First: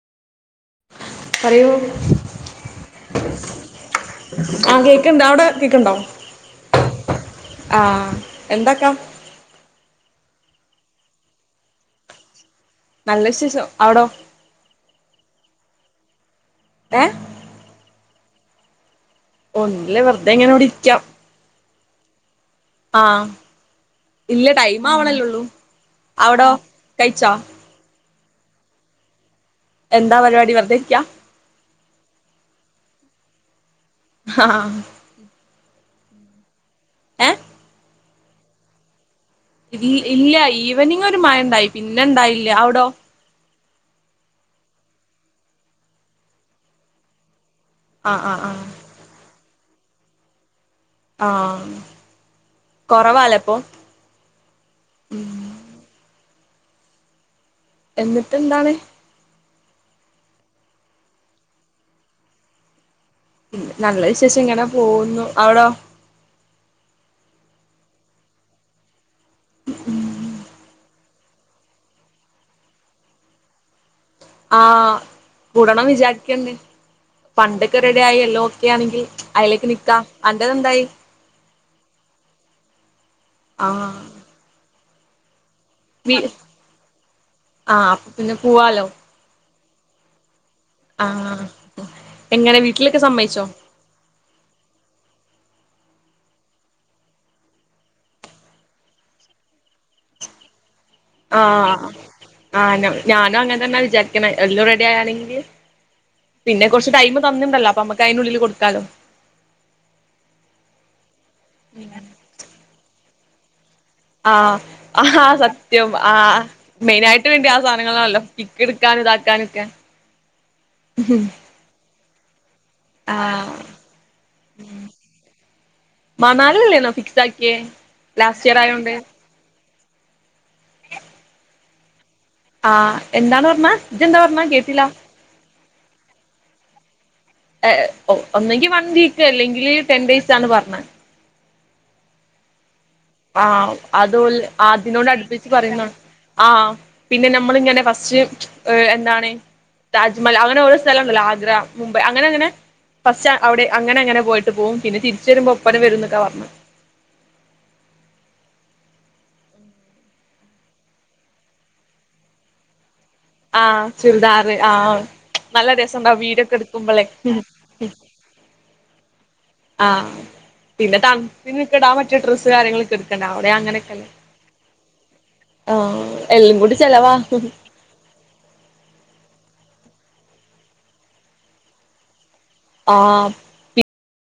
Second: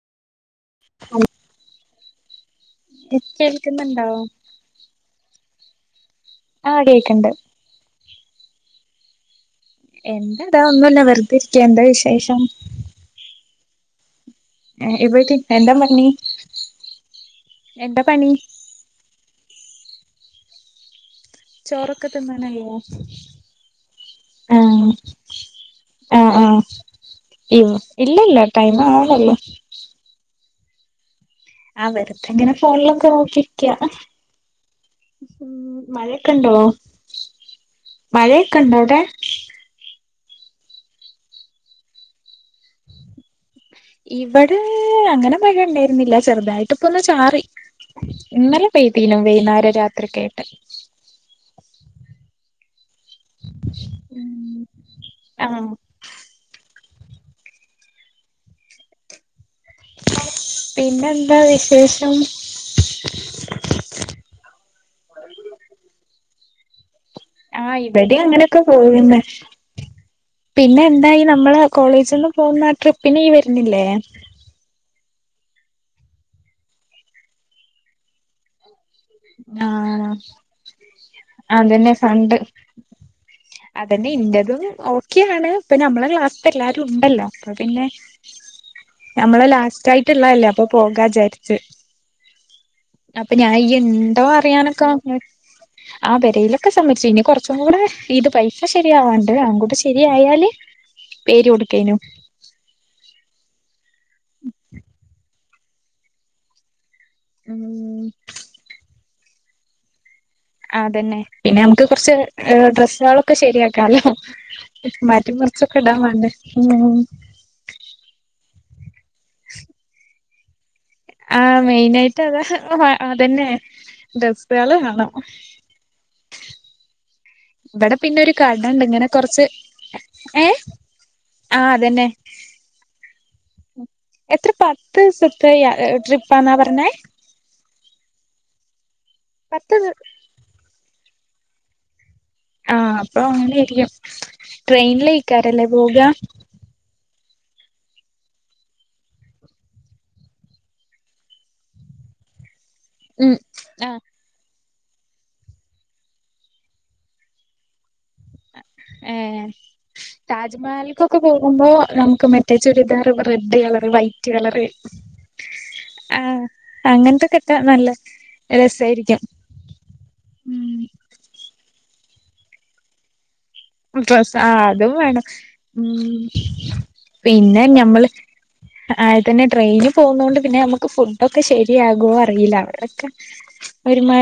പറയൂ ഇപ്പേൾക്കുന്നുണ്ടോ ആഹ് കേക്കിണ്ട് അവിടെ കേക്ക്ണ്ടോ ആഹ് കേക്ക്ണ്ട് ആഹ് എന്തൊക്ക എന്താ താ ഒന്നൂല്ല വെറുതെരിക്ക എന്താ വിശേഷം നല്ല വിശേഷം അവിടൊ ആഹ് ഇവിടിം എന്താ പണി ഏഹ് എന്താ പണി ഒന്നൂല്ല വെറുതെ ഇങ്ങനിവിടിരിക്ക ചോറൊക്കെ തിന്നാനായോ ആഹ് ഇല്ല ടൈം ആഹ് ആവണല്ലൊള്ളൂ അവിടോ കഴ്ച്ചോ ഇല്ലില്ല ടൈം ആവണുള്ളു എന്താ പരിപാടി വെർതിരിക്കാ ആഹ് വെർതിങ്ങനെ ഫോണിലൊക്കെ നോക്കിരിക്ക ആഹ് ഊഹ് മഴയൊക്കിണ്ടോ ഏഹ് മഴയൊക്കെ ഉണ്ടോ അവിടെ ഇ ഇല്ല ഈവനിംങ് ഒരു മഴ ഉണ്ടായി പിന്നെണ്ടായില്ല അവിടോ ഇവിടെ അങ്ങനെ മഴ ഉണ്ടായിരുന്നില്ല ചെറുതായിട്ട് ഇപ്പ ഒന്ന് ചാറി ആ ആ ആ ഇന്നലെ പെയതീനും വൈകുന്നേരം രാത്രിയൊക്കെയായിട്ട് ആഹ് കൊറവാലേ അപ്പൊ ഉം ഉം ആഹ് എന്നിട്ട് എന്താണ് പിന്നെന്താ വിശേഷം നല്ല വിശേഷം ഇങ്ങനെ പോവുന്നു അവിടോ ആഹ് ഇവടെയും അങ്ങനെയൊക്കെ പോവുന്ന പിന്നെ എന്തായി നമ്മള് കോളേജിൽ നിന്ന് പോകുന്ന ആ ട്രിപ്പിന് ഈ വരുന്നില്ലേ ആഹ് കൂടണം വിചാരിക്കുന്നുണ്ട് ഫണ്ടൊക്കെ റെഡിയായി എല്ലാം ഒക്കെ ആണെങ്കിൽ അതിലേക്ക് നിക്കാം ആഹ് അന്റെതെന്തായി അതെന്നെ ഫണ്ട് ആഹ് അതന്നെ ഇന്റതും ഓ- -ക്കിയാണ് ഇപ്പ നമ്മളെ വീ ക്ലാസ്സിൽത്തെ എല്ലാരും ഉണ്ടല്ലോ അപ്പ പിന്നെ ആഹ് അപ്പൊ പിന്നെ പോവാലോ നമ്മള ലാസ്റ്റായി- -ള്ളല്ലേ അപ്പൊ പോകാ വിചാരിച്ച് എങ്ങന വീട്ടിലൊക്കെ അപ്പൊ സമ്മയിച്ചോ ഞാൻ ഇയ്യ് ണ്ടോ അറിയാനൊക്കെ ആഹ് പൊരയിലൊക്കെ സംമ്മതിച്ചു ഇനി കൊറച്ചും കൂടെ ഇത് പൈസ ശരിയാവാനുണ്ട് അൻകൂടെ ശരിയയാല് ആഹ് ആഹ് ആഹ് ഞാനും അങ്ങനെ തന്നെയാ വിചാരിക്കെണ എല്ലാം റെഡി ആയാവാണെങ്കിൽ പിന്നെ കുറച്ച് ടൈം തന്നിണ്ടല്ലോ അപ്പ നമുക്ക് ഉം അയന്റ്ള്ളില് കൊടുക്കാലോ ആഹ് അതന്നെ പിന്നെ നമുക്ക് കുറച്ച് ഡ്രസ്സുകളും ഒക്കെ ശരിയാക്കാലോ ആഹ് ആഹാ മാറ്റിമറിച്ചൊക്കെ സത്യം ഇടാൻ വേണ്ടേ ഉം -ങളാണല്ലോ പിക്ക് എടുക്കാനും ഇതാക്കാനൊക്കെ ആഹ് മെയിൻ ആയിട്ട് അത് ഹ അതന്നെ ആഹ് ഡ്രസ്സ്‌സുകള് വേണം മണാലിയല്ലേന്നോ ഫിക്സ് ആക്കിയേ ഇവിടെ പിന്നെ ഒരു ലാസ്റ്റ് ഇയർ കട ഉണ്ട് ആയോണ്ട് ഇങ്ങനെ കൊറച്ച് ഏഹ് ആഹ് അതെന്നെ ആഹ് എന്താന്ന് പറഞ്ഞാ ഇജ്ജെന്താ പറഞ്ഞാ കേട്ടില്ലാ ഇപ്പ യ ഏഹ് ട്രിപ്പാന്നാ പറഞ്ഞഹ് ഏഹ് ഒന്നെങ്കിൽ വൺ വീക്ക് അല്ലെങ്കില് പത്ത് ടെൻ ഡേയ്സ് ആണ് പറഞേ ആഹ് അപ്പൊ ആഹ് അങ്ങനെയായിരിക്കും അതോല് അതിനോട് അടുപ്പിച്ച് ട്രെയിനിലേക്കാരല്ലേ പറയുന്നാ പോക ആഹ് പിന്നെ നമ്മളിങ്ങനെ ഫസ്റ്റ് എഹ് എന്താണ് താജ്മഹൽ അങ്ങനെ ഓരോ സ്ഥലംണ്ടല്ലോ ആഗ്ര മുംബൈ അങ്ങനെ അങ്ങനെ ഫസ്റ്റ് ഉം അവിടെ അങ്ങനെ ആഹ് അങനെ പോയിട്ട് പോവും പിന്നെ തിരിച്ചു വരുമ്പോ ഒപ്പരം വരും എന്നൊക്കെ പറഞ്ഞെ ഏഹ് താജ്മഹലിൽക്കൊക്കെ പോകുമ്പോ നമുക്ക് മെ റ്റെ ചുരിദാറ് റെഡ് ആഹ് കളറ് വൈറ്റ് ചുരിദാറ് കളറ് ആഹ് നല്ല രസംണ്ടാവും ആഹ് വീഡിയോക്കെ എടുക്കുമ്പോളേ അങ്ങൻത്തൊക്കെ ഇട്ടാ നല്ല രസായിരിക്കം ആഹ് പിന്നെ തണുപ്പിനൊക്കെ ഇടാൻ പറ്റിയ ഡ്രസ്സ് കാര്യങ്ങളൊക്കെ എടുക്കണ്ട അവിടെ അങ്ങനെ ഡ്റസ്സ് ആഹ് അതും വേണം ഉം ആഹ് എല്ലും കൂടി ചെലവാ പിന്നെ ഞമ്മള് ആഹ് അത് തന്നെ ട്രെയിനി പോഉന്നോണ്ട് പിന്നെ നമുക്ക് ഫുഡൊക്കെ ശരിയാകോ അറില്ല വ്ടെക്കെ ആഹ് ഒരു മാ